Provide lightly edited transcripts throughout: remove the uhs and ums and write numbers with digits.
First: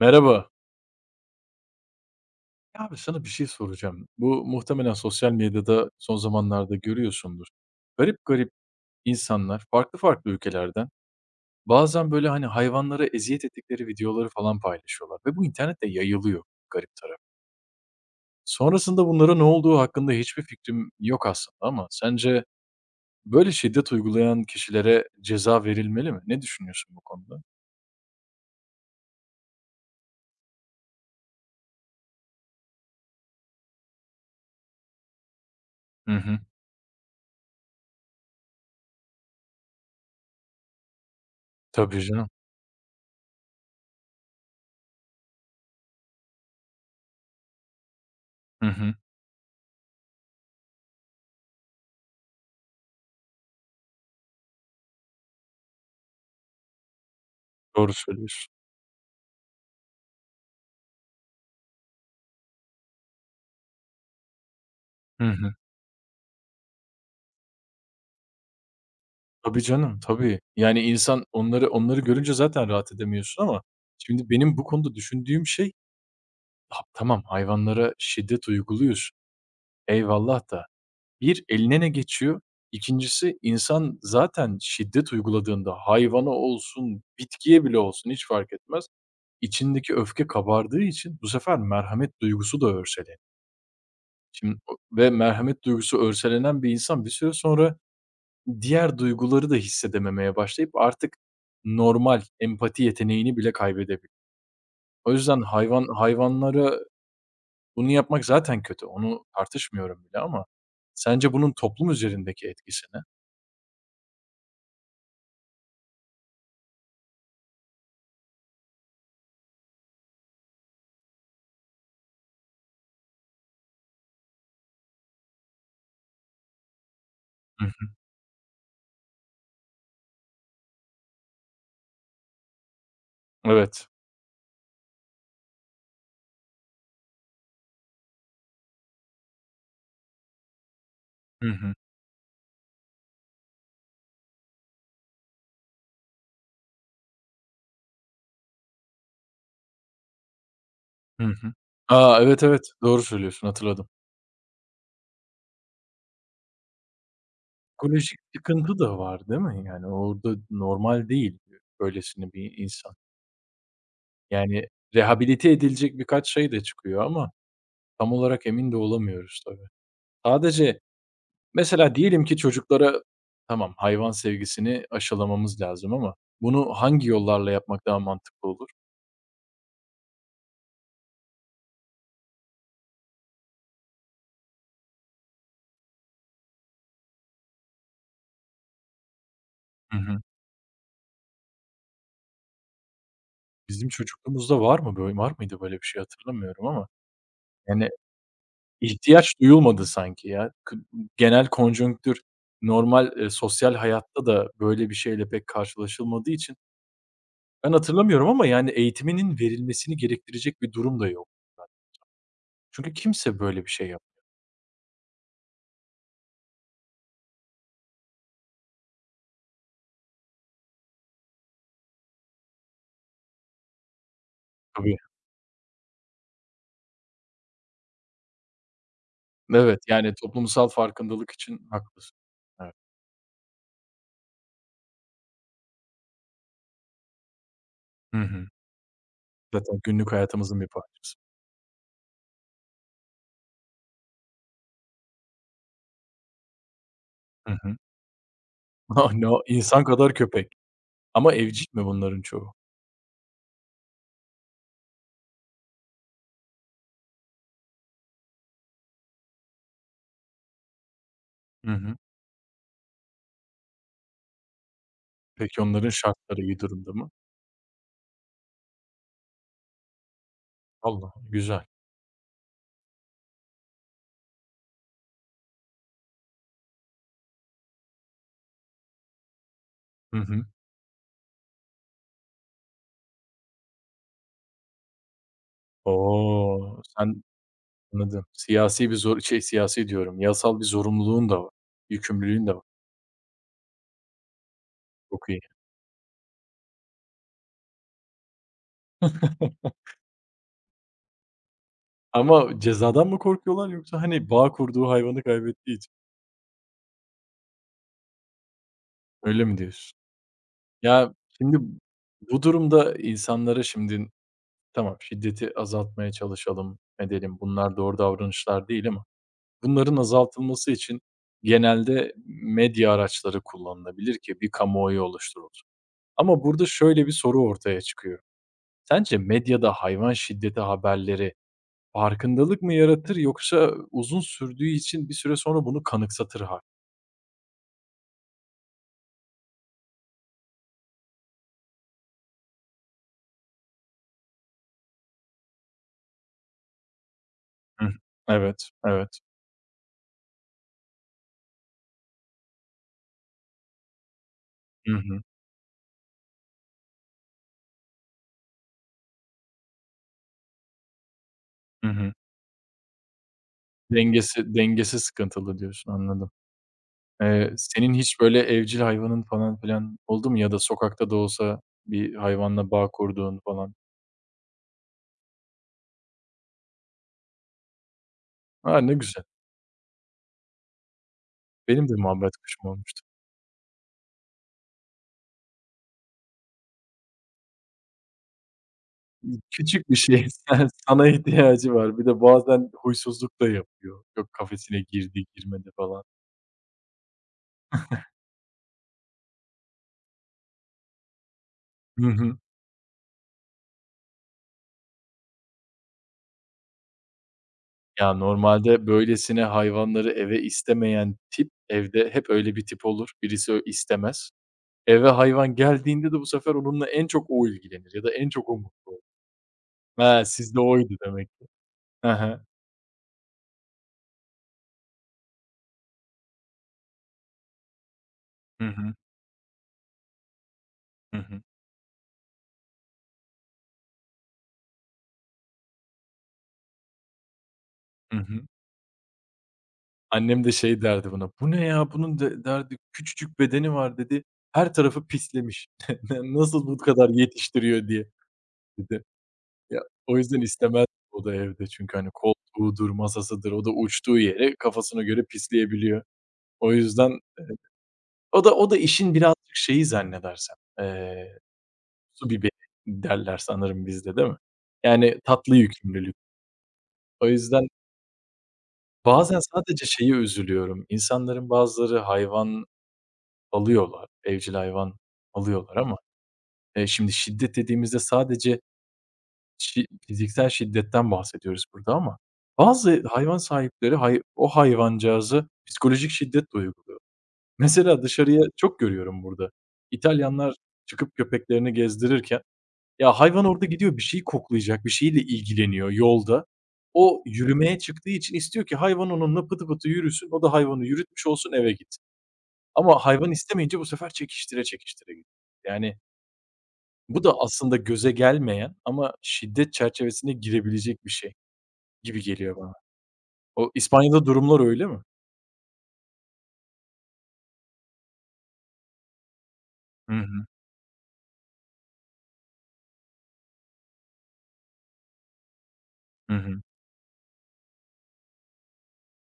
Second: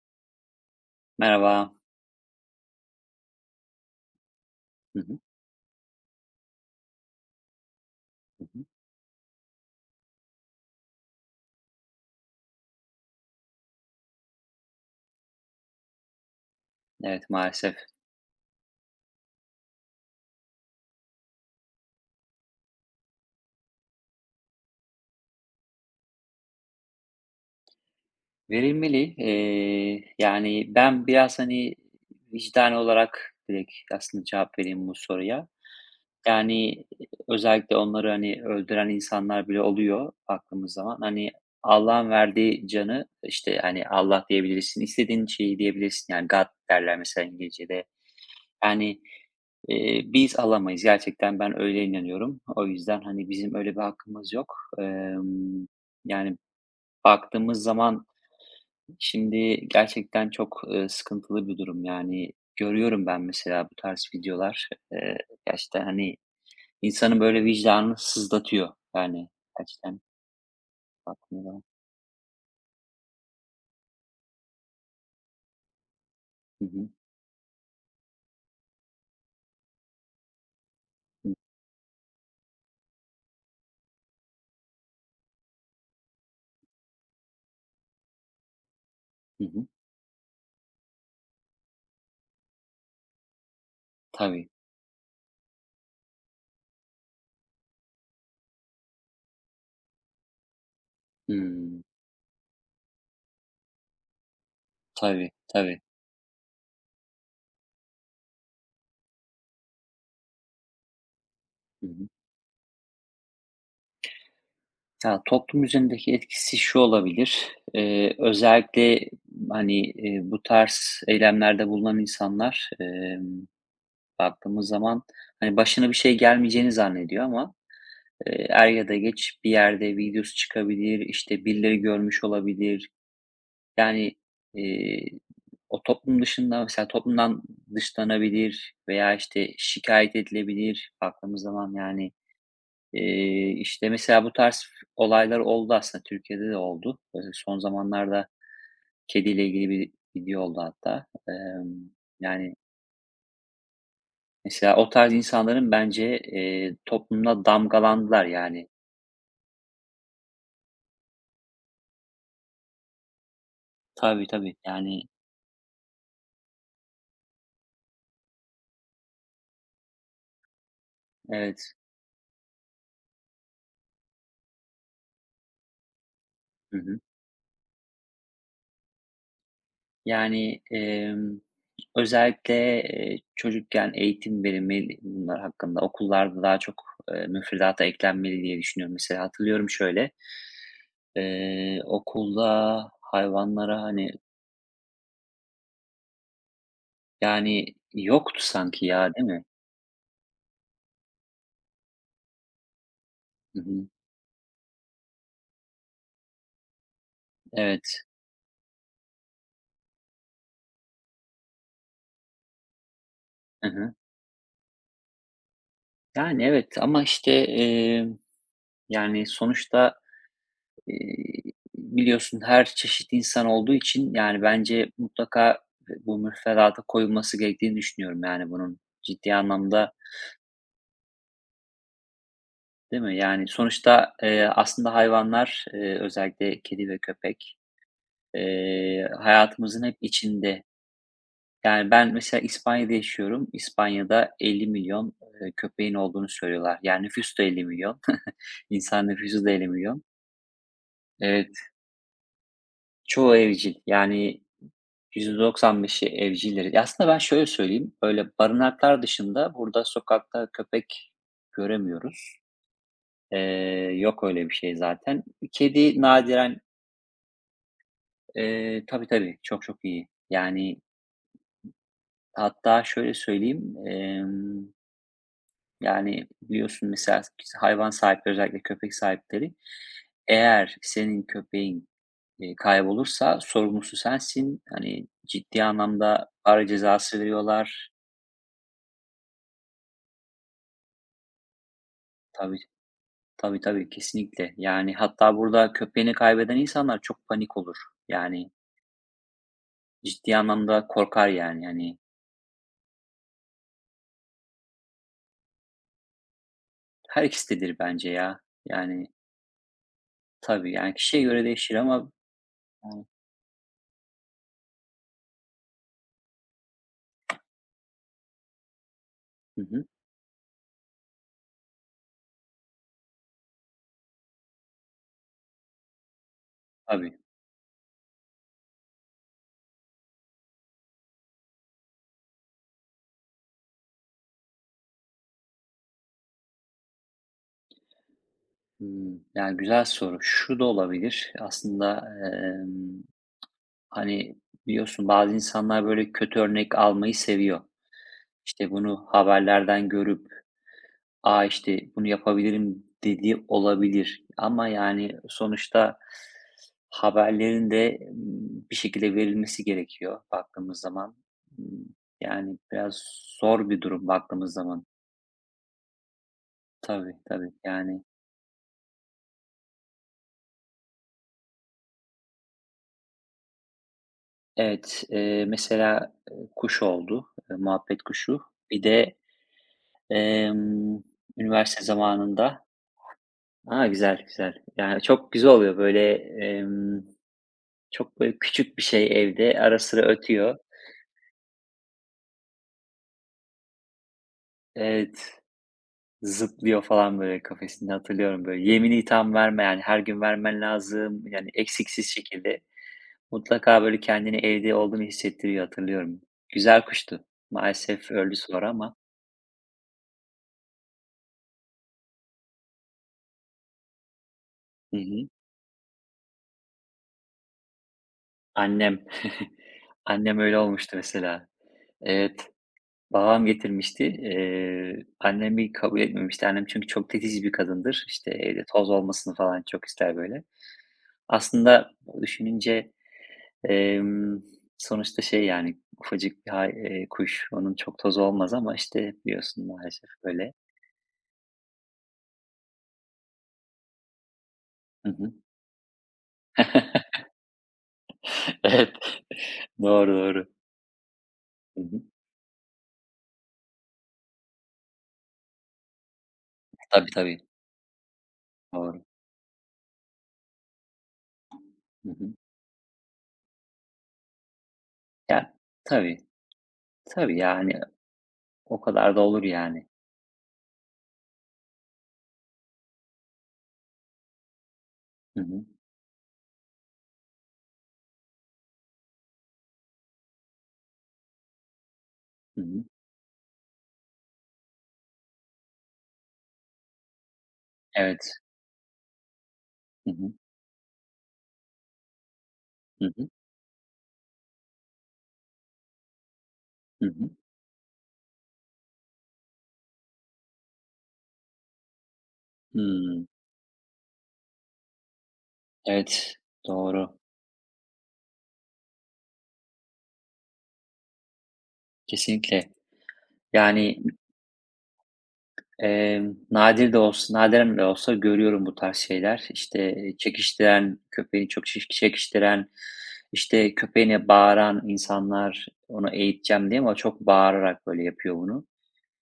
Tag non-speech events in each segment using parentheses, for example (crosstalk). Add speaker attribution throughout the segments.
Speaker 1: Merhaba.
Speaker 2: Merhaba.
Speaker 1: Ya abi sana bir şey soracağım. Bu muhtemelen
Speaker 2: Hı hı,
Speaker 1: sosyal medyada son zamanlarda görüyorsundur. Garip
Speaker 2: hı
Speaker 1: garip
Speaker 2: hı.
Speaker 1: insanlar farklı farklı ülkelerden bazen böyle hani hayvanlara eziyet ettikleri videoları falan paylaşıyorlar ve bu internette yayılıyor. Garip taraf.
Speaker 2: Evet, maalesef
Speaker 1: Sonrasında bunlara ne olduğu hakkında hiçbir fikrim yok aslında ama sence böyle şiddet uygulayan kişilere ceza verilmeli mi? Ne düşünüyorsun bu konuda?
Speaker 2: verilmeli. Yani, ben biraz, hani, vicdani olarak direkt aslında cevap vereyim bu soruya.
Speaker 1: Hı hı.
Speaker 2: Yani, özellikle onları, hani, öldüren insanlar bile oluyor baktığımız zaman. Hani,
Speaker 1: Tabii
Speaker 2: Allah'ın
Speaker 1: canım.
Speaker 2: verdiği canı, işte, hani, Allah diyebilirsin, istediğin şeyi diyebilirsin, yani, God derler mesela İngilizce'de.
Speaker 1: Hı hı.
Speaker 2: Yani, biz alamayız. Gerçekten ben öyle inanıyorum. O yüzden, hani, bizim öyle bir hakkımız yok. Yani baktığımız
Speaker 1: Doğru
Speaker 2: zaman
Speaker 1: söylüyorsun.
Speaker 2: şimdi gerçekten çok, sıkıntılı bir durum. Yani görüyorum ben mesela bu tarz videolar. Eee,
Speaker 1: Hı hı.
Speaker 2: gerçekten, hani, insanı böyle vicdanını sızlatıyor. Yani
Speaker 1: Tabii canım,
Speaker 2: gerçekten
Speaker 1: tabii. Yani insan
Speaker 2: baktığın zaman.
Speaker 1: onları görünce zaten rahat edemiyorsun ama şimdi benim bu konuda düşündüğüm şey,
Speaker 2: Hı
Speaker 1: ha
Speaker 2: hı.
Speaker 1: tamam, hayvanlara şiddet uyguluyorsun, eyvallah da
Speaker 2: Hı.
Speaker 1: bir eline ne geçiyor? 2'ncisi, insan zaten şiddet uyguladığında hayvana olsun, bitkiye bile olsun hiç fark etmez,
Speaker 2: Hı hı.
Speaker 1: içindeki öfke kabardığı için bu sefer merhamet duygusu da örseleniyor.
Speaker 2: Tabii.
Speaker 1: Şimdi o ve merhamet duygusu örselenen bir insan bir süre sonra diğer duyguları da hissedememeye başlayıp artık
Speaker 2: Hımm.
Speaker 1: normal empati yeteneğini bile kaybedebilir. O
Speaker 2: Tabii,
Speaker 1: yüzden
Speaker 2: tabii.
Speaker 1: hayvanlara bunu yapmak zaten kötü. Onu tartışmıyorum bile ama sence bunun
Speaker 2: Hı
Speaker 1: toplum
Speaker 2: hı.
Speaker 1: üzerindeki etkisi ne?
Speaker 2: Ya, toplum üzerindeki etkisi şu olabilir: Özellikle, hani, bu tarz eylemlerde bulunan insanlar, baktığımız zaman, hani, başına bir şey gelmeyeceğini zannediyor ama
Speaker 1: Hı hı.
Speaker 2: er ya da geç bir yerde videosu çıkabilir, işte, birileri görmüş olabilir.
Speaker 1: Evet.
Speaker 2: Yani, eee, o toplum dışında mesela toplumdan dışlanabilir veya, işte, şikayet edilebilir baktığımız
Speaker 1: Hı
Speaker 2: zaman.
Speaker 1: hı.
Speaker 2: Yani, işte, mesela bu tarz olaylar oldu aslında Türkiye'de de oldu. Son zamanlarda kediyle ilgili bir video oldu hatta.
Speaker 1: Hı hı.
Speaker 2: Emm,
Speaker 1: A, evet,
Speaker 2: yani,
Speaker 1: evet. Doğru söylüyorsun, hatırladım.
Speaker 2: mesela o tarz insanların bence, toplumda
Speaker 1: Psikolojik
Speaker 2: damgalandılar yani.
Speaker 1: sıkıntı da var değil mi? Yani orada normal değil böylesine bir insan.
Speaker 2: Tabii, tabii.
Speaker 1: Yani
Speaker 2: Yani
Speaker 1: rehabilite edilecek birkaç şey de çıkıyor ama tam olarak emin de olamıyoruz tabii. Sadece.
Speaker 2: evet.
Speaker 1: Mesela diyelim ki çocuklara, tamam, hayvan sevgisini aşılamamız lazım ama bunu
Speaker 2: Hı hı.
Speaker 1: hangi yollarla yapmak daha mantıklı olur?
Speaker 2: Yani, özellikle, çocukken eğitim verilmeli bunlar hakkında. Okullarda daha çok, müfredata eklenmeli diye düşünüyorum. Mesela hatırlıyorum
Speaker 1: Hı
Speaker 2: şöyle,
Speaker 1: hı.
Speaker 2: okulda hayvanlara,
Speaker 1: Bizim
Speaker 2: hani,
Speaker 1: çocukluğumuzda var mıydı böyle bir şey, hatırlamıyorum ama
Speaker 2: yani,
Speaker 1: yani
Speaker 2: yoktu sanki ya, değil
Speaker 1: ihtiyaç
Speaker 2: mi?
Speaker 1: duyulmadı sanki ya. Genel konjonktür normal,
Speaker 2: Hı
Speaker 1: sosyal
Speaker 2: hı.
Speaker 1: hayatta da böyle bir şeyle pek karşılaşılmadığı için ben
Speaker 2: Evet.
Speaker 1: hatırlamıyorum ama yani eğitiminin verilmesini gerektirecek bir durum da yok. Çünkü kimse böyle
Speaker 2: Hı
Speaker 1: bir şey
Speaker 2: hı.
Speaker 1: yapmıyor.
Speaker 2: Yani, evet ama, işte, yani, sonuçta. Eee, biliyorsun her çeşit insan olduğu için, yani, bence
Speaker 1: Tabii.
Speaker 2: mutlaka bu müfredata koyulması gerektiğini düşünüyorum, yani, bunun ciddi
Speaker 1: Evet,
Speaker 2: anlamda,
Speaker 1: yani toplumsal farkındalık için haklısın. Evet.
Speaker 2: değil mi? Yani, sonuçta, aslında hayvanlar, özellikle kedi ve köpek,
Speaker 1: Hı hı. Zaten
Speaker 2: hayatımızın hep
Speaker 1: günlük hayatımızın
Speaker 2: içinde.
Speaker 1: bir parçası.
Speaker 2: Yani, ben mesela İspanya'da yaşıyorum. İspanya'da 50.000.000, köpeğin olduğunu söylüyorlar. Yani, nüfus da
Speaker 1: Hı
Speaker 2: elli
Speaker 1: hı.
Speaker 2: milyon (laughs)
Speaker 1: (laughs)
Speaker 2: İnsan
Speaker 1: Hani, o
Speaker 2: nüfusu da elli
Speaker 1: insan
Speaker 2: milyon
Speaker 1: kadar köpek, ama
Speaker 2: Evet,
Speaker 1: evcil mi bunların çoğu?
Speaker 2: çoğu evcil. Yani, %95'i evcilleri. Aslında ben şöyle söyleyeyim, böyle barınaklar dışında burada sokakta köpek
Speaker 1: Hı hı.
Speaker 2: göremiyoruz. Yok öyle bir şey zaten.
Speaker 1: Peki onların
Speaker 2: Kedi
Speaker 1: şartları iyi
Speaker 2: nadiren,
Speaker 1: durumda mı?
Speaker 2: tabii tabii çok çok iyi. Yani
Speaker 1: Allah! Güzel.
Speaker 2: hatta şöyle söyleyeyim, yani biliyorsun mesela hayvan sahipleri özellikle köpek sahipleri
Speaker 1: Hı hı.
Speaker 2: eğer senin köpeğin, kaybolursa sorumlusu sensin. Hani ciddi anlamda para
Speaker 1: O!
Speaker 2: cezası
Speaker 1: Sen
Speaker 2: veriyorlar.
Speaker 1: anladım. Siyasi bir zor şey, siyasi diyorum, yasal bir zorunluluğun da var, yükümlülüğün de
Speaker 2: Tabii.
Speaker 1: var.
Speaker 2: Tabii, tabii, kesinlikle. Yani,
Speaker 1: Çok
Speaker 2: hatta
Speaker 1: iyi.
Speaker 2: burada köpeğini kaybeden insanlar çok panik olur. Yani,
Speaker 1: (laughs)
Speaker 2: ciddi anlamda korkar, yani, hani.
Speaker 1: Ama cezadan mı korkuyorlar yoksa, hani, bağ kurduğu hayvanı kaybettiği için?
Speaker 2: Her ikisidir bence ya. Yani,
Speaker 1: Öyle mi diyorsun?
Speaker 2: tabii, yani,
Speaker 1: Ya,
Speaker 2: kişiye göre
Speaker 1: şimdi
Speaker 2: değişir ama
Speaker 1: bu durumda
Speaker 2: yani.
Speaker 1: insanlara şimdi. Tamam, şiddeti azaltmaya çalışalım edelim. Bunlar doğru davranışlar değil ama
Speaker 2: Hı hı.
Speaker 1: bunların azaltılması için genelde medya araçları kullanılabilir ki bir kamuoyu oluşturulur. Ama burada şöyle bir
Speaker 2: Tabii.
Speaker 1: soru ortaya çıkıyor. Sence medyada hayvan şiddeti haberleri farkındalık mı yaratır yoksa uzun sürdüğü için bir süre sonra bunu kanıksatır hâl?
Speaker 2: Hımm, yani, güzel soru. Şu da olabilir aslında, emm, hani, biliyorsun bazı insanlar böyle kötü örnek almayı seviyor.
Speaker 1: Hıh. Evet,
Speaker 2: İşte, bunu
Speaker 1: evet.
Speaker 2: haberlerden görüp, "A, işte, bunu yapabilirim" dedi olabilir ama,
Speaker 1: Hı
Speaker 2: yani,
Speaker 1: hı.
Speaker 2: sonuçta haberlerin de, bir şekilde verilmesi gerekiyor baktığımız zaman. Imm,
Speaker 1: Hı hı.
Speaker 2: yani, biraz zor bir durum baktığımız
Speaker 1: Dengesi
Speaker 2: zaman.
Speaker 1: dengesi sıkıntılı diyorsun, anladım.
Speaker 2: Tabii,
Speaker 1: Eee,
Speaker 2: tabii,
Speaker 1: senin
Speaker 2: yani,
Speaker 1: hiç böyle evcil hayvanın falan filan oldu mu ya da sokakta da olsa bir hayvanla bağ kurduğun falan?
Speaker 2: evet, mesela, kuş oldu, muhabbet kuşu.
Speaker 1: A,
Speaker 2: Bir
Speaker 1: ne
Speaker 2: de,
Speaker 1: güzel.
Speaker 2: emm, üniversite
Speaker 1: Benim de muhabbet
Speaker 2: zamanında.
Speaker 1: kuşum olmuştu.
Speaker 2: A, güzel, güzel. Yani, çok güzel oluyor, böyle, çok, böyle, küçük bir şey evde, ara
Speaker 1: Küçük bir
Speaker 2: sıra
Speaker 1: şey, (laughs)
Speaker 2: ötüyor.
Speaker 1: sana ihtiyacı var. Bir de bazen huysuzluk da yapıyor. Yok, kafesine girdi,
Speaker 2: Evet,
Speaker 1: girmedi falan.
Speaker 2: zıplıyor falan böyle kafesinde hatırlıyorum böyle. Yemini tam verme yani her gün vermen lazım yani
Speaker 1: Hı
Speaker 2: eksiksiz
Speaker 1: hı.
Speaker 2: şekilde. Mutlaka böyle kendini evde olduğunu hissettiriyor hatırlıyorum. Güzel kuştu. Maalesef
Speaker 1: Ya,
Speaker 2: öldü sonra
Speaker 1: normalde
Speaker 2: ama.
Speaker 1: böylesine hayvanları eve istemeyen tip, evde hep öyle bir tip olur. Birisi istemez.
Speaker 2: Hı
Speaker 1: Eve
Speaker 2: hı.
Speaker 1: hayvan geldiğinde de bu sefer onunla en çok o ilgilenir ya da en çok o mutlu olur.
Speaker 2: Annem. (laughs)
Speaker 1: He,
Speaker 2: Annem öyle
Speaker 1: sizde oydu
Speaker 2: olmuştu
Speaker 1: demek ki.
Speaker 2: mesela.
Speaker 1: He he.
Speaker 2: Evet. Babam getirmişti. Annem bir kabul etmemişti. Annem çünkü çok titiz bir kadındır. İşte evde
Speaker 1: Hı
Speaker 2: toz
Speaker 1: hı.
Speaker 2: olmasını falan çok ister böyle.
Speaker 1: Hı hı.
Speaker 2: Aslında düşününce. Emm, sonuçta şey, yani, ufacık bir hay kuş, onun çok
Speaker 1: Hı
Speaker 2: tozu
Speaker 1: hı.
Speaker 2: olmaz ama, işte, biliyorsun maalesef
Speaker 1: Annem de
Speaker 2: öyle.
Speaker 1: şey derdi bana, "Bu ne ya? Bunun" de derdi, "Küçücük bedeni var." dedi. "Her tarafı
Speaker 2: Hı hı.
Speaker 1: pislemiş. (laughs) Nasıl bu kadar
Speaker 2: (laughs)
Speaker 1: yetiştiriyor?" diye
Speaker 2: Evet.
Speaker 1: dedi. Ya,
Speaker 2: Doğru,
Speaker 1: o yüzden
Speaker 2: doğru.
Speaker 1: istemez o da evde
Speaker 2: Hı
Speaker 1: çünkü,
Speaker 2: hı.
Speaker 1: hani, koltuğudur, masasıdır, o da uçtuğu yere kafasına göre pisleyebiliyor. O
Speaker 2: Tabii,
Speaker 1: yüzden
Speaker 2: tabii.
Speaker 1: o da
Speaker 2: Doğru.
Speaker 1: işin birazcık şeyi zannedersem,
Speaker 2: Hı
Speaker 1: su
Speaker 2: hı.
Speaker 1: biberi derler sanırım bizde, değil mi? Yani
Speaker 2: Ya,
Speaker 1: tatlı yükümlülük.
Speaker 2: tabii,
Speaker 1: O
Speaker 2: tabii,
Speaker 1: yüzden
Speaker 2: yani, o kadar da
Speaker 1: bazen
Speaker 2: olur,
Speaker 1: sadece
Speaker 2: yani.
Speaker 1: şeye üzülüyorum. İnsanların bazıları hayvan alıyorlar, evcil hayvan
Speaker 2: Hı hı.
Speaker 1: alıyorlar ama, şimdi şiddet dediğimizde sadece fiziksel şiddetten bahsediyoruz burada ama
Speaker 2: Hı hı.
Speaker 1: bazı hayvan sahipleri o hayvancağıza psikolojik şiddet de uyguluyor. Mesela
Speaker 2: Evet.
Speaker 1: dışarıya çok görüyorum burada.
Speaker 2: Hı hı.
Speaker 1: İtalyanlar çıkıp köpeklerini gezdirirken,
Speaker 2: Hı
Speaker 1: ya,
Speaker 2: hı.
Speaker 1: hayvan orada gidiyor bir şeyi koklayacak, bir şeyle ilgileniyor yolda.
Speaker 2: Hı
Speaker 1: O
Speaker 2: hı.
Speaker 1: yürümeye çıktığı için istiyor ki hayvan onunla pıtı pıtı yürüsün, o da hayvanı yürütmüş olsun, eve gitsin. Ama
Speaker 2: Hımm.
Speaker 1: hayvan istemeyince bu sefer çekiştire çekiştire gidiyor. Yani
Speaker 2: Evet, doğru.
Speaker 1: bu da aslında göze gelmeyen ama şiddet çerçevesine girebilecek bir şey gibi geliyor
Speaker 2: Kesinlikle.
Speaker 1: bana. O,
Speaker 2: Yani,
Speaker 1: İspanya'da durumlar öyle mi?
Speaker 2: Nadiren de olsa görüyorum bu tarz şeyler. İşte,
Speaker 1: Hı hı.
Speaker 2: çekiştiren, köpeğini çok çekiştiren, işte, köpeğine bağıran insanlar, onu
Speaker 1: Hı hı.
Speaker 2: eğiteceğim diye ama çok bağırarak böyle yapıyor bunu.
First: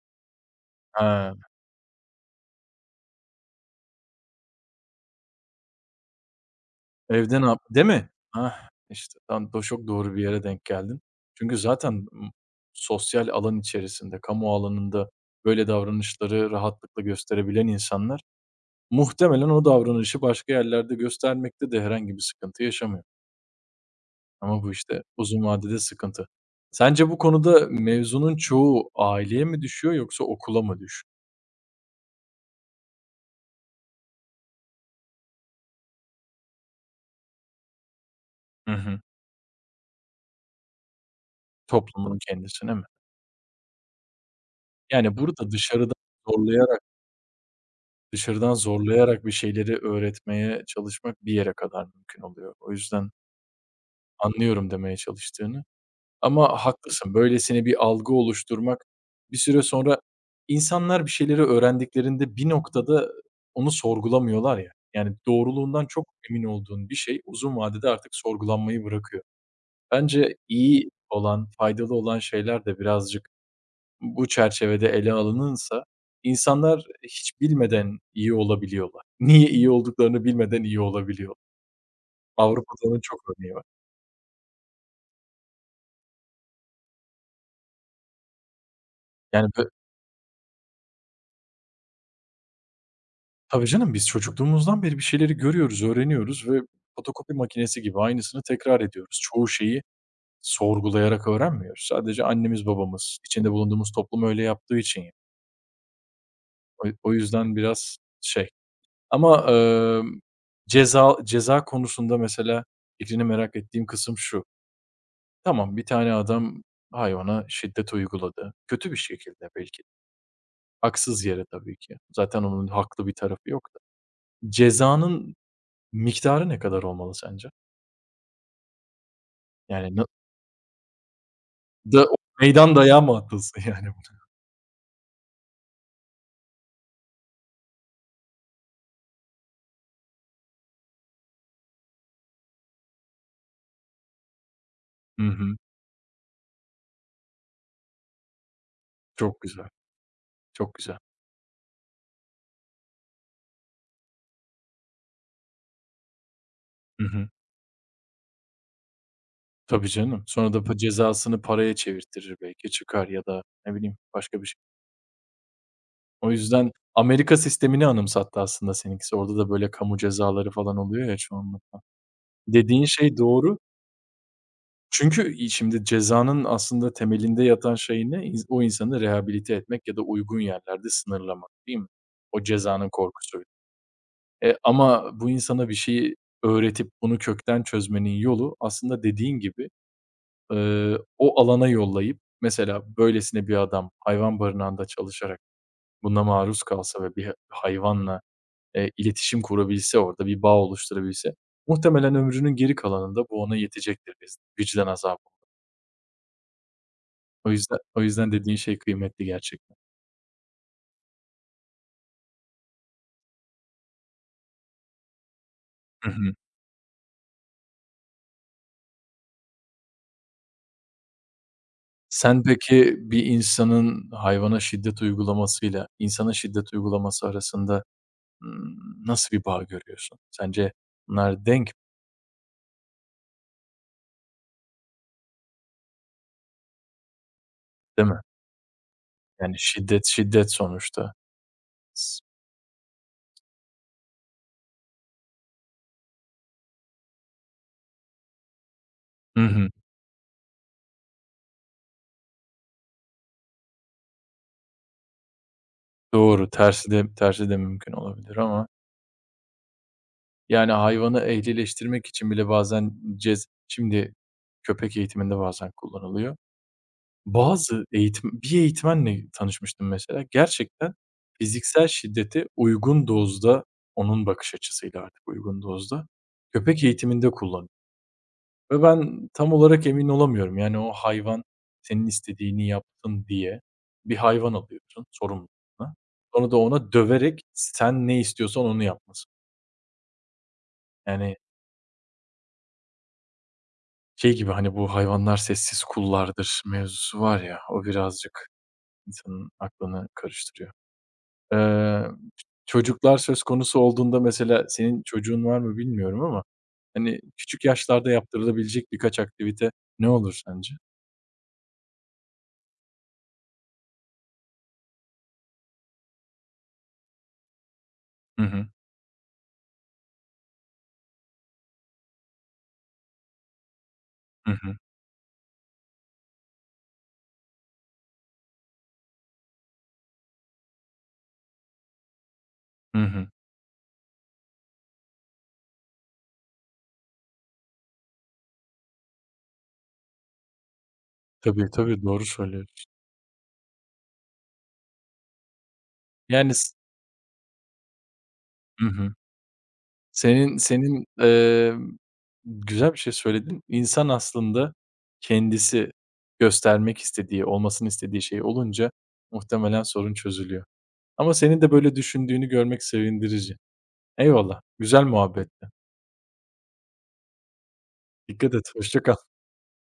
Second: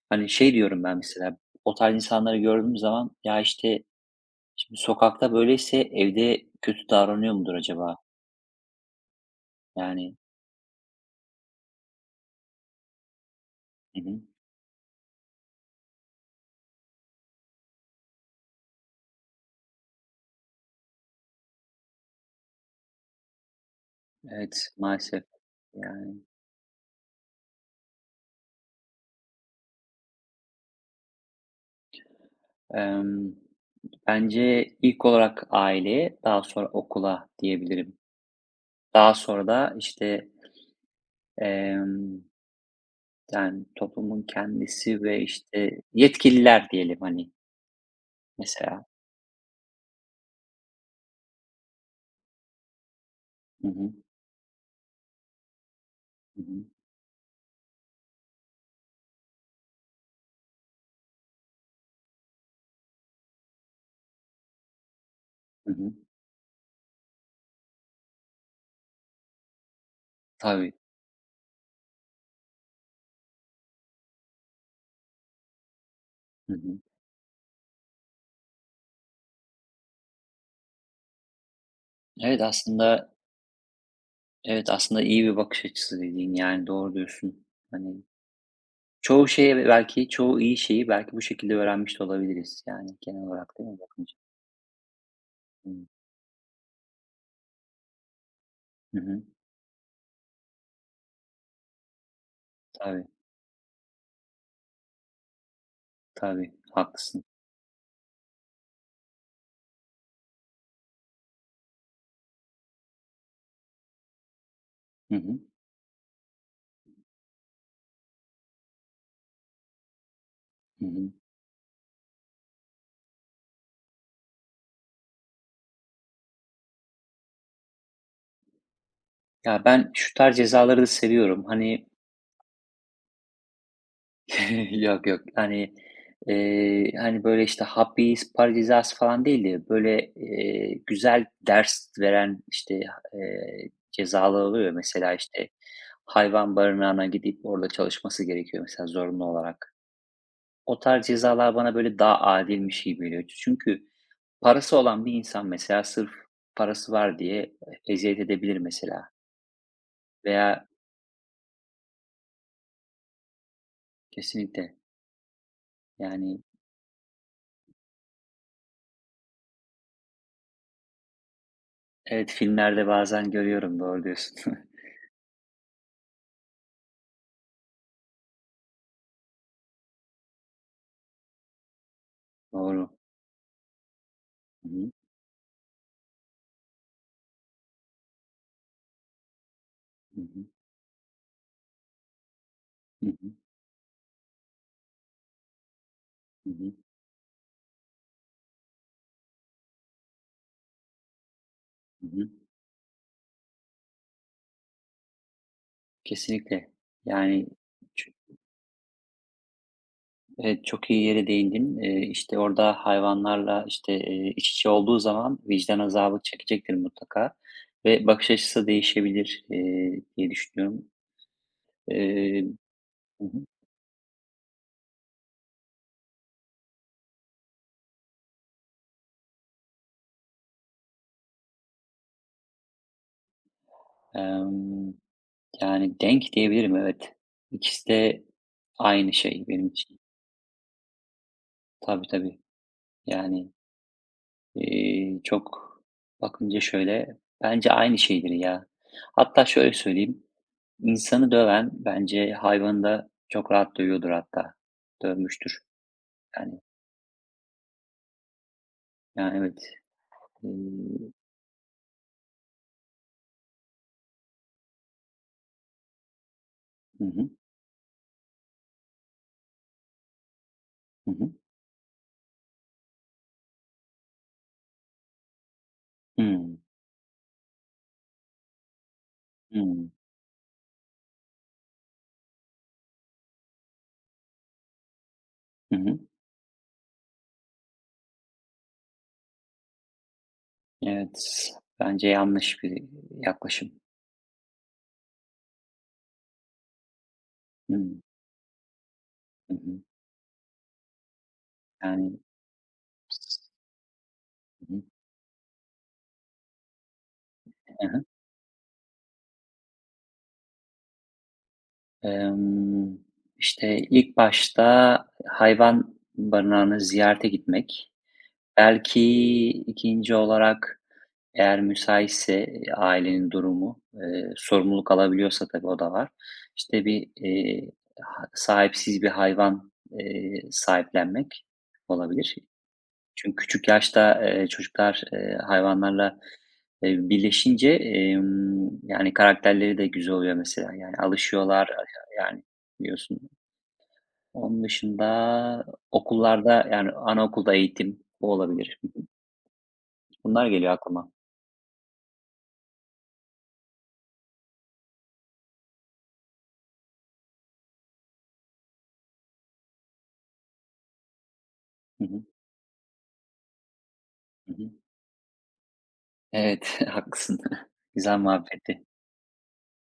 Speaker 2: Hani, şey diyorum ben
Speaker 1: Ha,
Speaker 2: mesela, o tarz insanları gördüğüm zaman, "Ya, işte, şimdi sokakta böyleyse evde kötü davranıyor
Speaker 1: evde ne
Speaker 2: mudur
Speaker 1: yap Değil
Speaker 2: acaba?"
Speaker 1: mi? Hah, işte tam da çok doğru
Speaker 2: Yani.
Speaker 1: bir yere denk geldin. Çünkü zaten, sosyal alan
Speaker 2: Hı
Speaker 1: içerisinde,
Speaker 2: hı.
Speaker 1: kamu alanında böyle davranışları rahatlıkla gösterebilen insanlar muhtemelen o davranışı başka yerlerde göstermekte de herhangi bir sıkıntı yaşamıyor. Ama bu,
Speaker 2: Evet,
Speaker 1: işte,
Speaker 2: maalesef.
Speaker 1: uzun vadede
Speaker 2: Yani,
Speaker 1: sıkıntı. Sence bu konuda mevzunun çoğu aileye mi düşüyor yoksa okula mı düşüyor?
Speaker 2: emm, bence ilk olarak aileye, daha sonra okula diyebilirim.
Speaker 1: Hı hı.
Speaker 2: Daha sonra da, işte,
Speaker 1: Toplumun
Speaker 2: emm,
Speaker 1: kendisine mi?
Speaker 2: yani, toplumun kendisi
Speaker 1: Yani,
Speaker 2: ve,
Speaker 1: burada
Speaker 2: işte,
Speaker 1: dışarıdan
Speaker 2: yetkililer
Speaker 1: zorlayarak
Speaker 2: diyelim, hani, mesela.
Speaker 1: bir şeyleri öğretmeye çalışmak bir yere kadar mümkün oluyor. O yüzden
Speaker 2: Hı hı.
Speaker 1: anlıyorum demeye çalıştığını.
Speaker 2: Hı
Speaker 1: Ama
Speaker 2: hı.
Speaker 1: haklısın, böylesine bir algı oluşturmak, bir süre sonra insanlar bir şeyleri öğrendiklerinde bir noktada onu sorgulamıyorlar ya. Yani
Speaker 2: Hı
Speaker 1: doğruluğundan
Speaker 2: hı.
Speaker 1: çok emin olduğun bir şey uzun vadede artık sorgulanmayı bırakıyor. Bence
Speaker 2: Tabii.
Speaker 1: iyi olan, faydalı olan şeyler de birazcık bu çerçevede ele alınırsa
Speaker 2: Hı hı.
Speaker 1: insanlar hiç bilmeden iyi olabiliyorlar. Niye iyi olduklarını bilmeden iyi olabiliyor.
Speaker 2: Evet,
Speaker 1: Avrupa'da onun
Speaker 2: aslında,
Speaker 1: çok örneği var.
Speaker 2: evet, aslında iyi bir bakış açısı dediğin, yani, doğru diyorsun. Hani, çoğu
Speaker 1: Yani,
Speaker 2: şeye ve belki çoğu iyi şeyi belki bu şekilde öğrenmiş de olabiliriz, yani, genel olarak
Speaker 1: tabii
Speaker 2: değil mi
Speaker 1: canım, biz
Speaker 2: bakınca?
Speaker 1: çocukluğumuzdan beri bir şeyleri görüyoruz,
Speaker 2: Hımm.
Speaker 1: öğreniyoruz ve fotokopi makinesi gibi aynısını tekrar
Speaker 2: Hı
Speaker 1: ediyoruz.
Speaker 2: hı.
Speaker 1: Çoğu şeyi sorgulayarak öğrenmiyoruz. Sadece annemiz,
Speaker 2: Tabii,
Speaker 1: babamız, içinde bulunduğumuz toplum öyle yaptığı için.
Speaker 2: tabii,
Speaker 1: O o
Speaker 2: haklısın.
Speaker 1: yüzden biraz şey ama, ceza konusunda mesela fikrini merak ettiğim kısım şu:
Speaker 2: Hı hı.
Speaker 1: Tamam, bir tane adam hayvana şiddet uyguladı. Kötü bir şekilde belki.
Speaker 2: Hı hı.
Speaker 1: Haksız yere tabii ki. Zaten onun haklı bir tarafı yok da. Cezanın miktarı ne kadar olmalı sence?
Speaker 2: Ya, ben
Speaker 1: Yani
Speaker 2: şu tarz cezaları da seviyorum. Hani
Speaker 1: da o meydan dayağı mı atılsın (laughs) yani
Speaker 2: (laughs) yok, yok. Hani, hani, böyle, işte, Hobbies, Paradises falan değil de, böyle, güzel ders veren, işte, oluyor. Mesela,
Speaker 1: buna? Hı
Speaker 2: işte,
Speaker 1: hı.
Speaker 2: hayvan barınağına gidip orada çalışması gerekiyor mesela zorunlu
Speaker 1: Çok güzel,
Speaker 2: olarak.
Speaker 1: çok
Speaker 2: O
Speaker 1: güzel.
Speaker 2: tarz cezalar bana, böyle, daha adilmiş gibi geliyor. Çünkü parası olan bir insan mesela sırf parası
Speaker 1: Hı
Speaker 2: var
Speaker 1: hı.
Speaker 2: diye eziyet edebilir mesela
Speaker 1: Tabii canım. Sonra da
Speaker 2: veya.
Speaker 1: cezasını paraya çevirtirir belki, çıkar ya da ne bileyim başka bir şey.
Speaker 2: Kesinlikle.
Speaker 1: O
Speaker 2: Yani,
Speaker 1: yüzden Amerika sistemini anımsattı aslında seninkisi. Orada da böyle kamu cezaları falan oluyor ya çoğunlukla.
Speaker 2: evet,
Speaker 1: Dediğin
Speaker 2: filmlerde
Speaker 1: şey
Speaker 2: bazen
Speaker 1: doğru.
Speaker 2: görüyorum. Doğru diyorsun. (laughs)
Speaker 1: Çünkü şimdi cezanın aslında temelinde yatan şey ne? O insanı rehabilite etmek ya da uygun yerlerde sınırlamak, değil mi? O cezanın
Speaker 2: Doğru.
Speaker 1: korkusu. Eee,
Speaker 2: Hı hı.
Speaker 1: ama bu insana bir şeyi öğretip bunu kökten çözmenin yolu aslında dediğin gibi,
Speaker 2: Hı hı.
Speaker 1: o alana yollayıp, mesela
Speaker 2: Hı hı.
Speaker 1: böylesine bir adam hayvan barınağında çalışarak buna
Speaker 2: Hı
Speaker 1: maruz
Speaker 2: hı.
Speaker 1: kalsa ve bir hayvanla, iletişim kurabilse, orada bir bağ oluşturabilse,
Speaker 2: Hı
Speaker 1: muhtemelen
Speaker 2: hı.
Speaker 1: ömrünün geri kalanında bu ona yetecektir, vicdan azabı.
Speaker 2: Kesinlikle. Yani,
Speaker 1: O yüzden o
Speaker 2: ço
Speaker 1: yüzden dediğin şey kıymetli gerçekten.
Speaker 2: evet, çok iyi yere değindin. İşte, orada hayvanlarla, işte, iç içe olduğu zaman vicdan
Speaker 1: Hı
Speaker 2: azabı
Speaker 1: hı.
Speaker 2: çekecektir mutlaka ve bakış açısı değişebilir, diye düşünüyorum.
Speaker 1: Sen
Speaker 2: Eee,
Speaker 1: peki bir
Speaker 2: Hı hı.
Speaker 1: insanın hayvana şiddet uygulamasıyla insana şiddet uygulaması arasında Imm, nasıl bir bağ görüyorsun? Sence bunlar denk,
Speaker 2: emm, yani denk diyebilirim, evet. İkisi
Speaker 1: değil mi?
Speaker 2: de aynı şey
Speaker 1: Yani
Speaker 2: benim için.
Speaker 1: şiddet, şiddet sonuçta.
Speaker 2: Tabii,
Speaker 1: S
Speaker 2: tabii. Yani. Çok bakınca şöyle, bence aynı şeydir ya.
Speaker 1: Hı
Speaker 2: Hatta
Speaker 1: hı.
Speaker 2: şöyle söyleyeyim, insanı döven bence hayvanı da çok rahat dövüyordur hatta. Dövmüştür
Speaker 1: Doğru,
Speaker 2: yani.
Speaker 1: tersi de mümkün olabilir ama
Speaker 2: Yani evet.
Speaker 1: yani
Speaker 2: Iıı,
Speaker 1: hayvanı ehlileştirmek için bile bazen şimdi köpek eğitiminde bazen kullanılıyor.
Speaker 2: hı hı,
Speaker 1: Bazı eğitim bir eğitmenle tanışmıştım mesela, gerçekten
Speaker 2: hı hı.
Speaker 1: fiziksel şiddeti uygun dozda, onun bakış açısıyla artık uygun dozda
Speaker 2: Hımm,
Speaker 1: köpek eğitiminde kullanıyor. Ve ben tam olarak
Speaker 2: hımm.
Speaker 1: emin olamıyorum. Yani o hayvan senin istediğini yapsın diye bir hayvan alıyorsun
Speaker 2: Hı
Speaker 1: sorumluluğuna.
Speaker 2: hı.
Speaker 1: Sonra da ona döverek sen ne istiyorsan onu yapması. Yani
Speaker 2: Evet, bence yanlış bir yaklaşım.
Speaker 1: şey gibi, hani bu hayvanlar sessiz kullardır mevzusu var ya, o
Speaker 2: Hımm.
Speaker 1: birazcık insanın
Speaker 2: Hı hı.
Speaker 1: aklını karıştırıyor. Eee,
Speaker 2: Yani.
Speaker 1: çocuklar söz konusu olduğunda mesela
Speaker 2: Hı hı.
Speaker 1: senin çocuğun var mı bilmiyorum ama hani küçük
Speaker 2: Hı hı.
Speaker 1: yaşlarda yaptırılabilecek birkaç aktivite ne olur sence?
Speaker 2: Emm, işte, ilk başta hayvan barınağına ziyarete gitmek.
Speaker 1: Hı hı.
Speaker 2: Belki ikinci olarak, eğer müsaitse, ailenin durumu,
Speaker 1: Hı hı.
Speaker 2: sorumluluk alabiliyorsa tabii o da var. İşte, bir, ha sahipsiz bir hayvan, sahiplenmek olabilir.
Speaker 1: Hı hı.
Speaker 2: Çünkü küçük yaşta, çocuklar, hayvanlarla, birleşince, yani, karakterleri de güzel oluyor mesela. Yani, alışıyorlar,
Speaker 1: Tabii, tabii, doğru
Speaker 2: yani,
Speaker 1: söylüyorsun.
Speaker 2: biliyorsun. Onun dışında
Speaker 1: Yani.
Speaker 2: okullarda, yani, anaokulda eğitim, bu olabilir.
Speaker 1: Hı hı.
Speaker 2: Bunlar
Speaker 1: Senin
Speaker 2: geliyor
Speaker 1: senin,
Speaker 2: aklıma.
Speaker 1: güzel bir şey söyledin. İnsan aslında kendisi göstermek istediği, olmasını istediği şey olunca muhtemelen sorun çözülüyor. Ama senin de böyle
Speaker 2: Hı hı.
Speaker 1: düşündüğünü görmek sevindirici.
Speaker 2: Hı
Speaker 1: Eyvallah,
Speaker 2: hı.
Speaker 1: güzel muhabbetti.
Speaker 2: Evet, (laughs) haklısın. (laughs) Güzel
Speaker 1: Dikkat et,
Speaker 2: muhabbetti.
Speaker 1: hoşça kal.